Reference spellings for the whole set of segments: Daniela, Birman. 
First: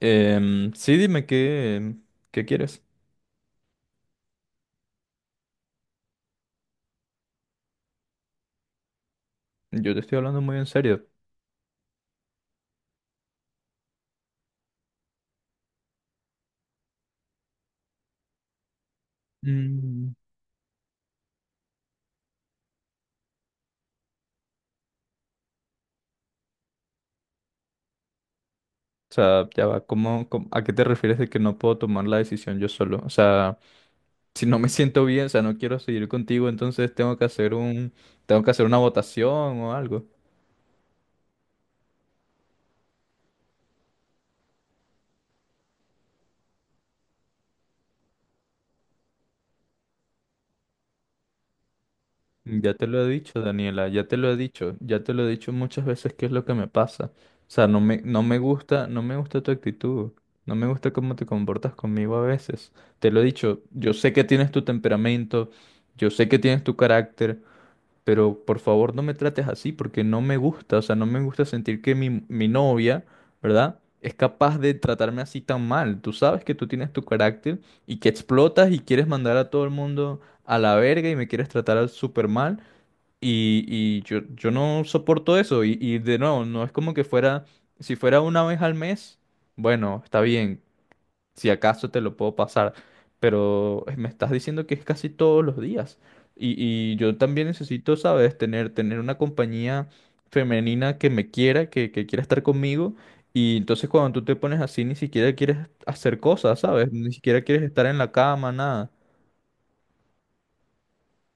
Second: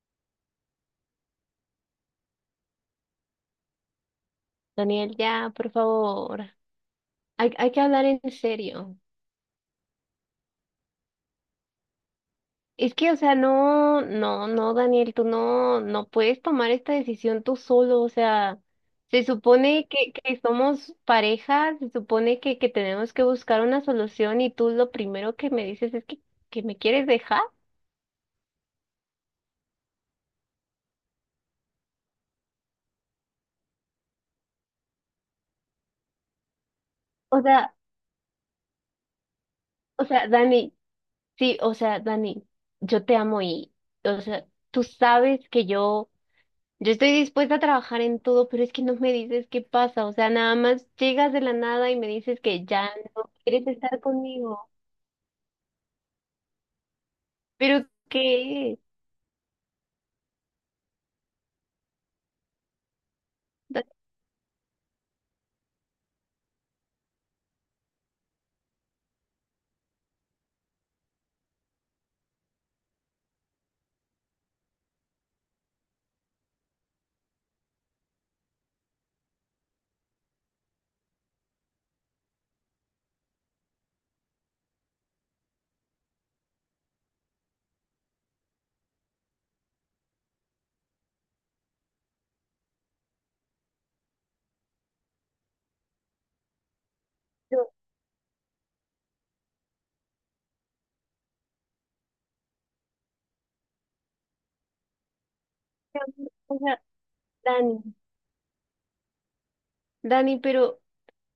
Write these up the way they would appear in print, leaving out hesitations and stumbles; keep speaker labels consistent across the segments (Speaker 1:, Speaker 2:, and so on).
Speaker 1: Sí, dime qué quieres.
Speaker 2: Daniel, ya, por favor. Hay que hablar en serio.
Speaker 1: Yo te estoy hablando muy en serio.
Speaker 2: Es que, o sea, no, no, no, Daniel, tú no puedes tomar esta decisión tú solo. O sea, se supone
Speaker 1: Mm,
Speaker 2: que somos pareja, se supone que tenemos que buscar una solución y tú lo primero que me dices es que me quieres dejar.
Speaker 1: O sea, ya va, a qué te refieres de que no puedo tomar la decisión yo solo? O sea, si no me siento bien, o sea, no quiero seguir contigo, entonces
Speaker 2: O sea,
Speaker 1: tengo que hacer una votación o
Speaker 2: o
Speaker 1: algo.
Speaker 2: sea, Dani, sí, o sea, Dani, yo te amo y, o sea, tú sabes que yo... Yo estoy dispuesta a trabajar en todo, pero es que no me dices qué pasa. O sea, nada más llegas de la nada y me dices que
Speaker 1: Ya te
Speaker 2: ya
Speaker 1: lo he
Speaker 2: no
Speaker 1: dicho,
Speaker 2: quieres
Speaker 1: Daniela,
Speaker 2: estar
Speaker 1: ya te lo he
Speaker 2: conmigo.
Speaker 1: dicho, ya te lo he dicho muchas veces qué es lo que me pasa. O sea, no
Speaker 2: ¿Pero
Speaker 1: me, no me
Speaker 2: qué es?
Speaker 1: gusta, no me gusta tu actitud, no me gusta cómo te comportas conmigo a veces. Te lo he dicho,
Speaker 2: Dani,
Speaker 1: yo sé que tienes tu temperamento, yo sé que tienes tu carácter, pero por favor no me trates así porque no me gusta, o sea, no me gusta sentir que mi novia, ¿verdad? Es capaz de tratarme así tan mal. Tú sabes que tú tienes tu carácter y que explotas y quieres mandar a todo el mundo a la verga y me quieres tratar súper mal. Y yo no soporto eso. Y de nuevo, no es como que fuera, si fuera una vez al mes, bueno, está bien, si acaso te lo puedo pasar, pero me estás diciendo que es casi todos los días. Y, y yo también
Speaker 2: yo-
Speaker 1: necesito, ¿sabes? Tener una compañía femenina que me quiera, que quiera estar conmigo. Y entonces cuando tú te pones así, ni siquiera quieres hacer
Speaker 2: o
Speaker 1: cosas,
Speaker 2: sea,
Speaker 1: ¿sabes? Ni siquiera quieres
Speaker 2: Dani,
Speaker 1: estar en la cama, nada.
Speaker 2: Dani, pero,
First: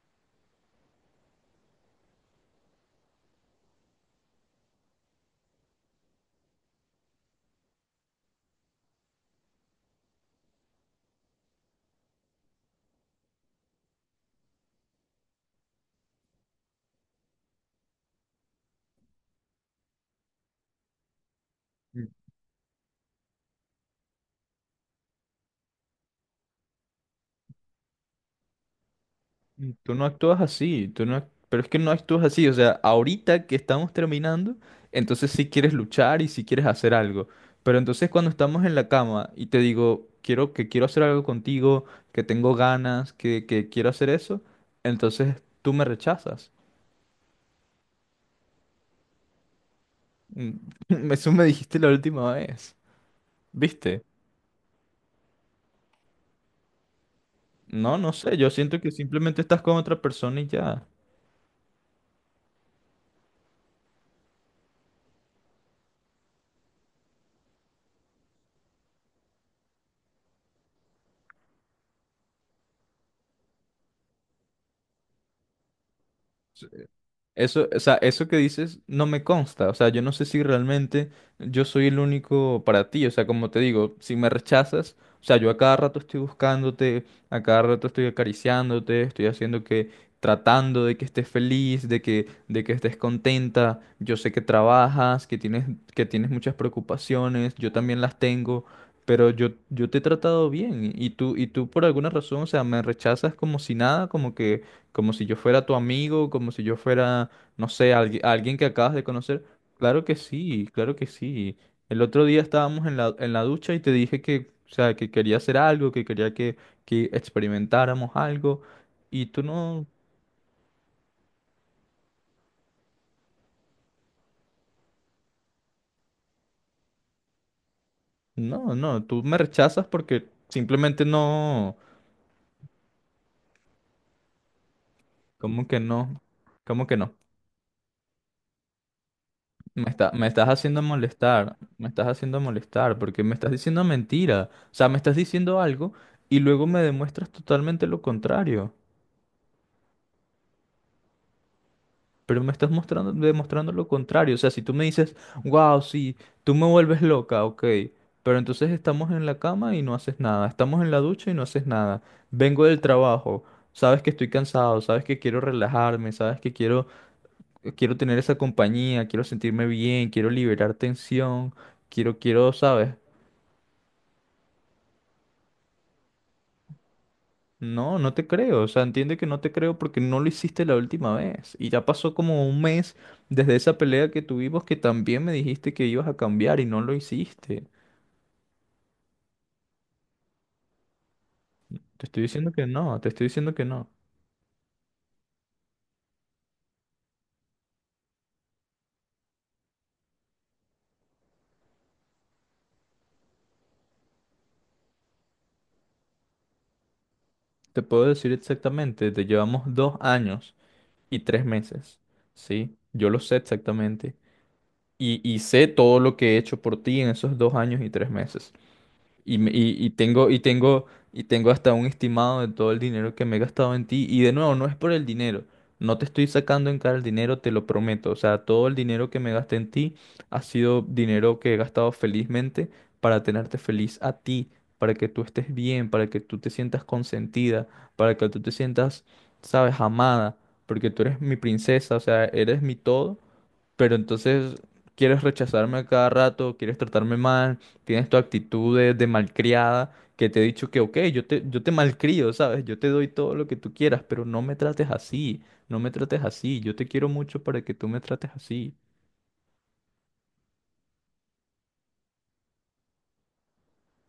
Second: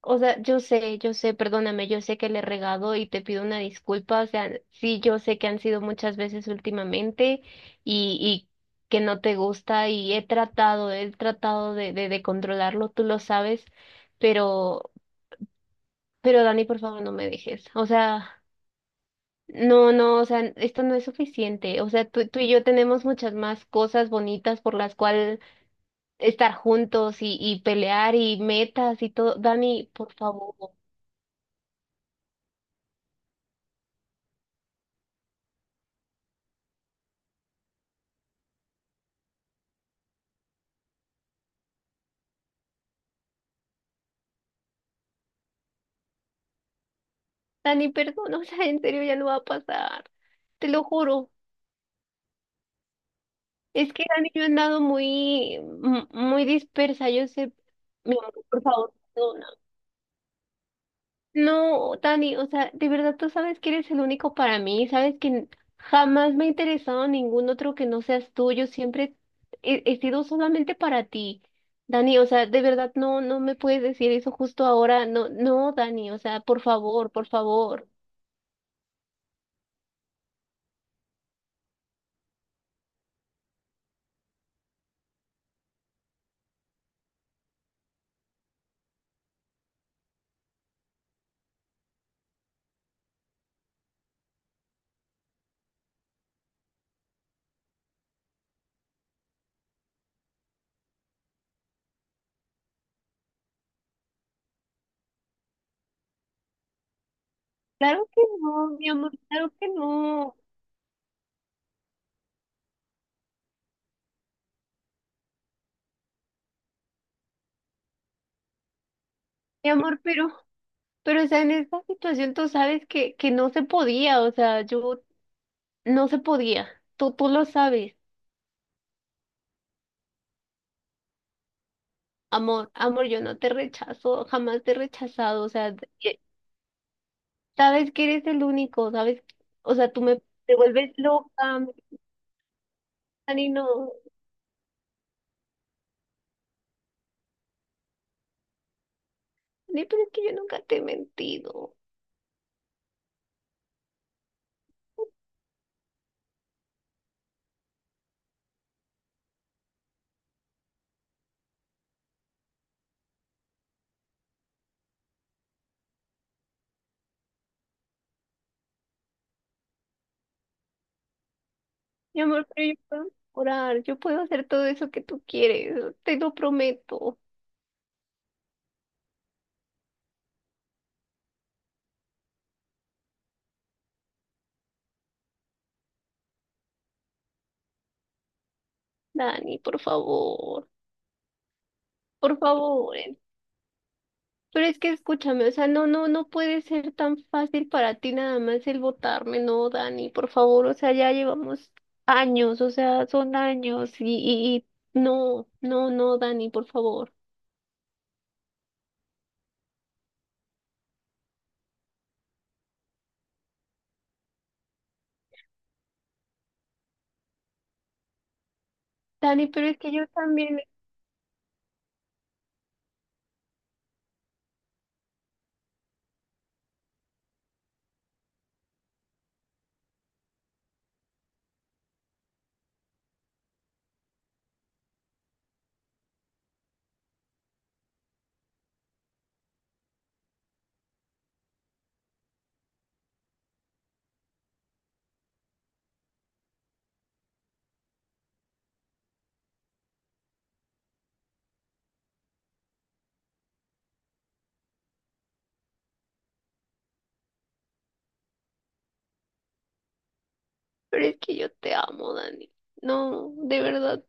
Speaker 2: o sea, yo sé, perdóname, yo sé que le he regado y te pido una disculpa. O sea, sí, yo sé que han sido muchas veces últimamente y que no te gusta y he tratado de controlarlo, tú lo sabes, pero. Pero Dani, por favor, no me dejes. O sea, no, no, o sea, esto no es suficiente. O sea, tú y yo tenemos muchas más cosas bonitas por las cuales estar juntos y pelear y metas y todo. Dani,
Speaker 1: Tú no
Speaker 2: por
Speaker 1: actúas
Speaker 2: favor.
Speaker 1: así, tú no, ac- pero es que no actúas así, o sea, ahorita que estamos terminando, entonces sí quieres luchar y sí quieres hacer algo, pero entonces cuando estamos en la cama y te digo, quiero hacer algo contigo, que tengo ganas, que quiero hacer eso, entonces tú me rechazas.
Speaker 2: Dani, perdón, o sea, en serio ya no va a pasar. Te lo juro.
Speaker 1: Eso me dijiste la última vez,
Speaker 2: Es
Speaker 1: ¿viste?
Speaker 2: que Dani, yo he andado muy, muy dispersa. Yo sé,
Speaker 1: No, no
Speaker 2: mi amor,
Speaker 1: sé, yo
Speaker 2: por
Speaker 1: siento que
Speaker 2: favor.
Speaker 1: simplemente estás con otra persona y ya.
Speaker 2: No, Dani, o sea, de verdad tú sabes que eres el único para mí, sabes que jamás me ha interesado ningún otro que no seas tú, yo siempre he sido solamente para ti. Dani, o sea, de verdad no, no me puedes decir eso justo ahora, no, no, Dani, o sea, por favor, por
Speaker 1: Eso, o
Speaker 2: favor.
Speaker 1: sea, eso que dices no me consta, o sea, yo no sé si realmente yo soy el único para ti, o sea, como te digo, si me rechazas, o sea, yo a cada rato estoy buscándote, a cada rato estoy acariciándote, tratando de que estés feliz, de que, estés contenta, yo sé que trabajas, que tienes muchas preocupaciones, yo también las tengo, pero yo te he tratado bien y tú por alguna razón, o sea, me rechazas como si nada, como si yo fuera tu amigo, como si yo fuera, no sé,
Speaker 2: Claro que
Speaker 1: alguien que
Speaker 2: no, mi
Speaker 1: acabas de
Speaker 2: amor,
Speaker 1: conocer.
Speaker 2: claro que
Speaker 1: Claro que
Speaker 2: no,
Speaker 1: sí, claro que sí. El otro día estábamos en la ducha y te dije que, o sea, que quería hacer algo, que quería que experimentáramos algo. Y tú
Speaker 2: mi
Speaker 1: no,
Speaker 2: amor, pero, o sea, en esta situación tú sabes que no se podía, o sea, yo no se podía, tú lo sabes.
Speaker 1: no, no, tú me rechazas porque simplemente no,
Speaker 2: Amor, amor, yo no te rechazo, jamás te he rechazado, o
Speaker 1: ¿cómo
Speaker 2: sea,
Speaker 1: que
Speaker 2: eh,
Speaker 1: no? ¿Cómo que no?
Speaker 2: sabes que eres el único, sabes, o sea, tú me
Speaker 1: Me estás
Speaker 2: te
Speaker 1: haciendo
Speaker 2: vuelves
Speaker 1: molestar,
Speaker 2: loca, me
Speaker 1: me estás haciendo molestar, porque me
Speaker 2: gritan y
Speaker 1: estás diciendo
Speaker 2: no.
Speaker 1: mentira. O sea, me estás diciendo algo y luego me demuestras totalmente lo contrario.
Speaker 2: Ni, pero es que yo nunca te he mentido.
Speaker 1: Pero me estás demostrando lo contrario. O sea, si tú me dices, wow, sí, tú me vuelves loca, ok. Pero entonces estamos en la cama y no haces nada. Estamos en la ducha y no haces nada. Vengo del trabajo. Sabes que estoy cansado, sabes que quiero relajarme, sabes que quiero tener esa compañía, quiero sentirme bien, quiero liberar tensión, quiero,
Speaker 2: Mi amor,
Speaker 1: quiero,
Speaker 2: pero yo
Speaker 1: ¿sabes?
Speaker 2: puedo orar, yo puedo hacer todo eso que tú quieres, te lo prometo.
Speaker 1: No, no te creo. O sea, entiende que no te creo porque no lo hiciste la última vez. Y ya pasó como un mes desde esa pelea que tuvimos que también me dijiste que ibas a cambiar y no lo hiciste.
Speaker 2: Dani,
Speaker 1: Te estoy
Speaker 2: por
Speaker 1: diciendo que
Speaker 2: favor,
Speaker 1: no, te estoy diciendo que no.
Speaker 2: pero es que escúchame, o sea, no, no, no puede ser tan fácil para ti nada más el votarme, no, Dani, por favor, o sea, ya llevamos años, o sea, son años y no, no, no, Dani, por favor.
Speaker 1: Te puedo decir exactamente, te llevamos 2 años y 3 meses. ¿Sí? Yo lo sé exactamente. Y sé todo lo que he hecho por ti en esos 2 años y tres meses. Y,
Speaker 2: Dani,
Speaker 1: me-
Speaker 2: pero
Speaker 1: y,
Speaker 2: es
Speaker 1: y
Speaker 2: que yo
Speaker 1: tengo, y
Speaker 2: también,
Speaker 1: tengo, y tengo hasta un estimado de todo el dinero que me he gastado en ti. Y de nuevo, no es por el dinero. No te estoy sacando en cara el dinero, te lo prometo. O sea, todo el dinero que me gasté en ti ha sido dinero que he gastado felizmente para tenerte feliz a ti, para que tú estés bien, para que tú te sientas consentida, para que tú te sientas, sabes, amada, porque tú eres mi princesa, o sea, eres mi todo. Pero entonces quieres rechazarme a cada rato, quieres tratarme mal, tienes tu actitud de malcriada, que te he dicho que, ok, yo te malcrio, ¿sabes? Yo te doy todo lo que tú quieras, pero no me trates así, no me trates así, yo te quiero mucho para que tú me trates así.
Speaker 2: pero es que yo te amo, Dani. No, de verdad,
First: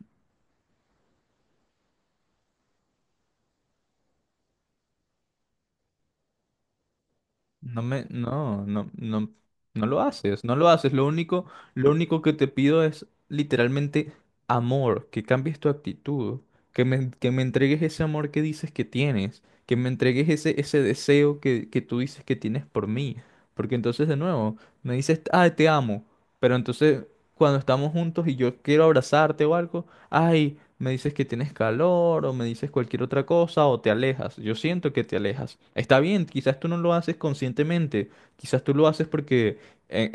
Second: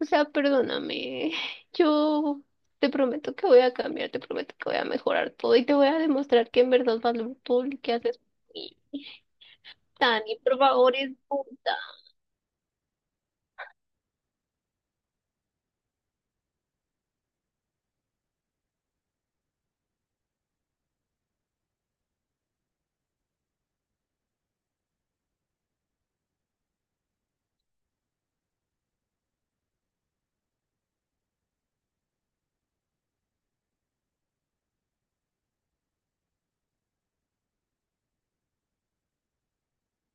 Speaker 2: o sea, perdóname, yo te prometo que voy a cambiar, te prometo que voy a mejorar todo y te voy a demostrar que en verdad valoro todo lo
Speaker 1: No
Speaker 2: que
Speaker 1: me,
Speaker 2: haces por
Speaker 1: no, no,
Speaker 2: mí.
Speaker 1: no, no lo
Speaker 2: Dani,
Speaker 1: haces, no
Speaker 2: por
Speaker 1: lo haces.
Speaker 2: favor,
Speaker 1: Lo
Speaker 2: es
Speaker 1: único, lo único que te pido es literalmente amor, que cambies tu actitud, que me entregues ese amor que dices que tienes, que me entregues ese deseo que tú dices que tienes por mí. Porque entonces de nuevo, me dices, ah, te amo, pero entonces cuando estamos juntos y yo quiero abrazarte o algo, ay, me dices que tienes calor o me dices cualquier otra cosa o te alejas. Yo siento que te alejas. Está bien, quizás tú no lo haces conscientemente, quizás tú lo haces porque en,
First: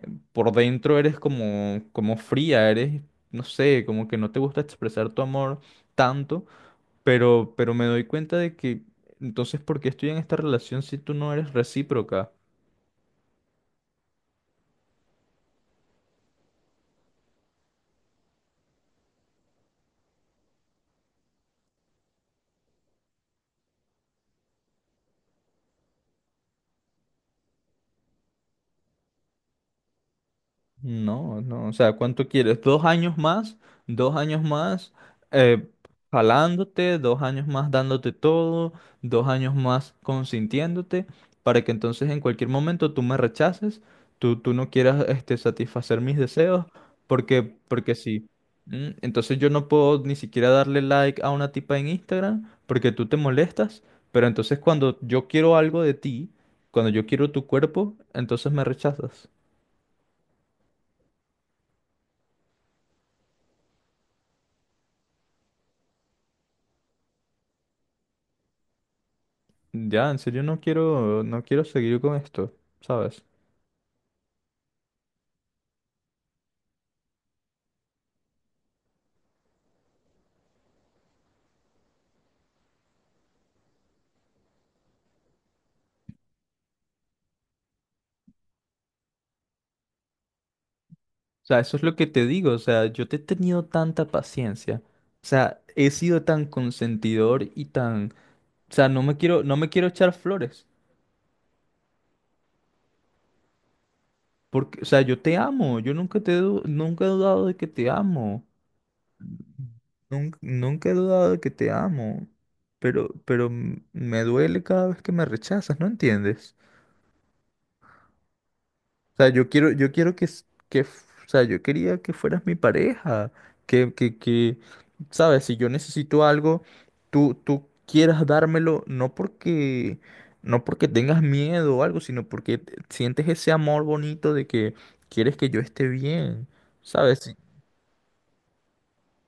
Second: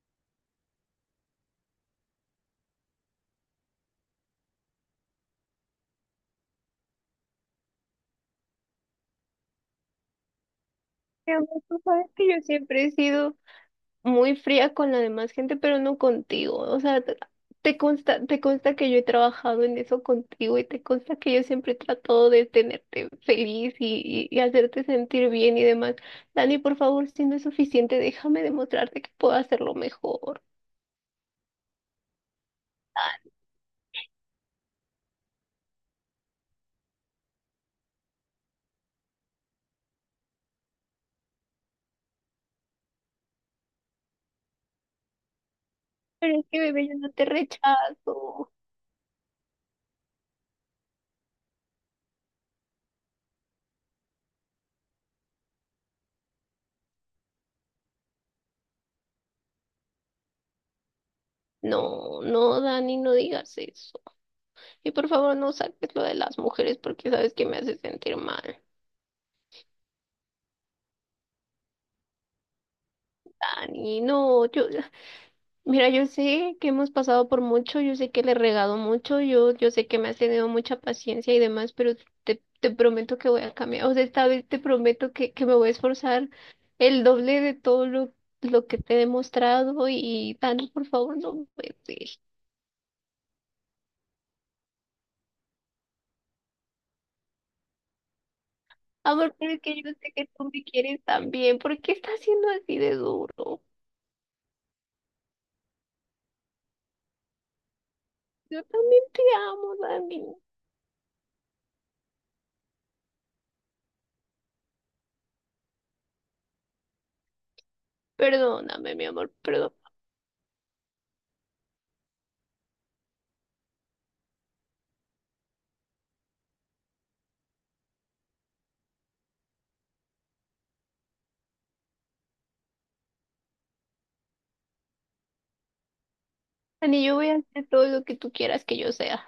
Speaker 1: en- por dentro eres como fría, eres, no sé, como que no te gusta expresar tu amor tanto, pero me doy cuenta de que entonces, ¿por qué estoy en esta relación si tú no
Speaker 2: mi
Speaker 1: eres
Speaker 2: amor, tú sabes que
Speaker 1: recíproca?
Speaker 2: yo siempre he sido muy fría con la demás gente, pero no contigo. O sea, te consta, te consta que yo he trabajado en eso contigo y te consta que yo siempre he tratado de tenerte feliz y, y hacerte sentir bien y demás. Dani, por favor, si no es suficiente, déjame demostrarte que puedo hacerlo mejor.
Speaker 1: No, no, o sea, ¿cuánto quieres? ¿2 años más? ¿2 años más eh, jalándote? ¿2 años más dándote todo? ¿2 años más consintiéndote? Para que entonces en cualquier momento tú me rechaces, tú no quieras satisfacer mis
Speaker 2: Pero es que,
Speaker 1: deseos,
Speaker 2: bebé, yo no te
Speaker 1: porque sí.
Speaker 2: rechazo.
Speaker 1: ¿Mm? Entonces yo no puedo ni siquiera darle like a una tipa en Instagram porque tú te molestas, pero entonces cuando yo quiero algo de ti, cuando yo quiero tu cuerpo, entonces me rechazas.
Speaker 2: No, no, Dani, no digas eso. Y por favor, no saques lo de las mujeres porque sabes que me hace sentir mal.
Speaker 1: Ya, en serio no quiero seguir con esto, ¿sabes?
Speaker 2: Dani, no, yo. Mira, yo sé que hemos pasado por mucho, yo sé que le he regado mucho, yo sé que me has tenido mucha paciencia y demás, pero te prometo que voy a cambiar. O sea, esta vez te prometo que me voy a esforzar el doble de todo lo que te he demostrado y Thanos, por favor, no
Speaker 1: O sea, eso
Speaker 2: puedes
Speaker 1: es lo que
Speaker 2: ir.
Speaker 1: te digo, o sea, yo te he tenido tanta paciencia, o sea, he sido tan consentidor y tan, o sea, no me
Speaker 2: Amor,
Speaker 1: quiero,
Speaker 2: pero
Speaker 1: no
Speaker 2: es
Speaker 1: me
Speaker 2: que
Speaker 1: quiero
Speaker 2: yo sé
Speaker 1: echar
Speaker 2: que tú me
Speaker 1: flores,
Speaker 2: quieres también. ¿Por qué estás siendo así de duro?
Speaker 1: porque, o sea, yo te amo, yo nunca te, he du- nunca he dudado de que te amo,
Speaker 2: Yo también te amo, Dani.
Speaker 1: nunca, nunca he dudado de que te amo, me duele cada vez que me rechazas, ¿no entiendes?
Speaker 2: Perdóname, mi amor,
Speaker 1: Yo quiero,
Speaker 2: perdón.
Speaker 1: yo quiero que, s- que, f- o sea, yo quería que fueras mi pareja, que, sabes, si yo necesito algo, tú quieras dármelo, no porque tengas miedo o algo, sino porque sientes ese amor bonito de que quieres que yo esté bien,
Speaker 2: Dani, yo
Speaker 1: sabes.
Speaker 2: voy
Speaker 1: Sí,
Speaker 2: a hacer todo lo que tú quieras que yo sea.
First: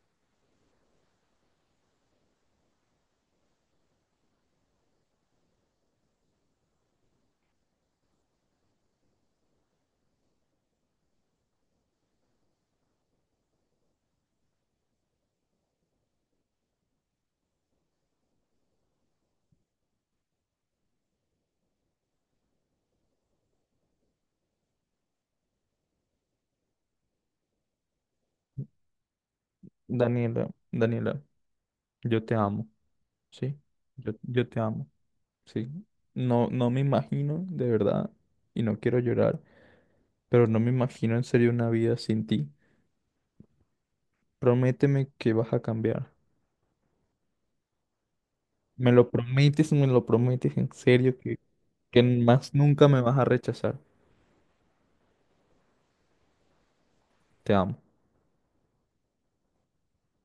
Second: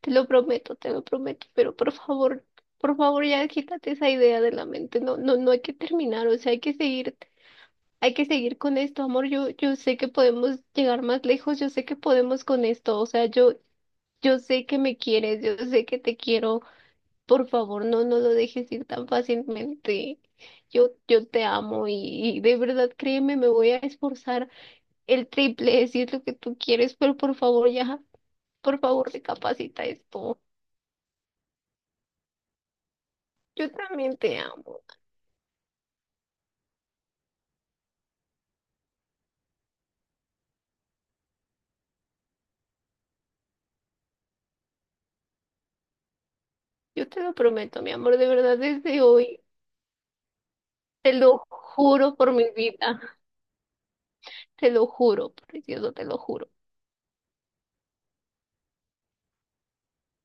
Speaker 2: Te lo prometo, pero por favor ya quítate esa idea de la mente. No, no, no hay que terminar, o sea, hay que seguir con esto, amor. Yo sé que podemos llegar más lejos, yo sé que podemos con esto, o sea, yo sé que me quieres, yo sé que te quiero. Por favor, no, no lo dejes ir tan fácilmente. Yo te amo y de verdad, créeme, me voy a esforzar el triple si es lo que tú quieres, pero por favor ya, por favor, recapacita esto.
Speaker 1: Daniela, Daniela, yo te amo, sí,
Speaker 2: Yo
Speaker 1: yo,
Speaker 2: también te
Speaker 1: yo te
Speaker 2: amo.
Speaker 1: amo, sí, no, no me imagino, de verdad, y no quiero llorar, pero no me imagino en serio una vida sin ti. Prométeme que vas a cambiar.
Speaker 2: Yo te lo prometo, mi amor, de verdad, desde hoy.
Speaker 1: Me lo prometes en
Speaker 2: Te
Speaker 1: serio, que,
Speaker 2: lo
Speaker 1: que
Speaker 2: juro por mi
Speaker 1: más nunca
Speaker 2: vida.
Speaker 1: me vas a rechazar.
Speaker 2: Te lo juro, precioso, te lo juro.
Speaker 1: Te amo.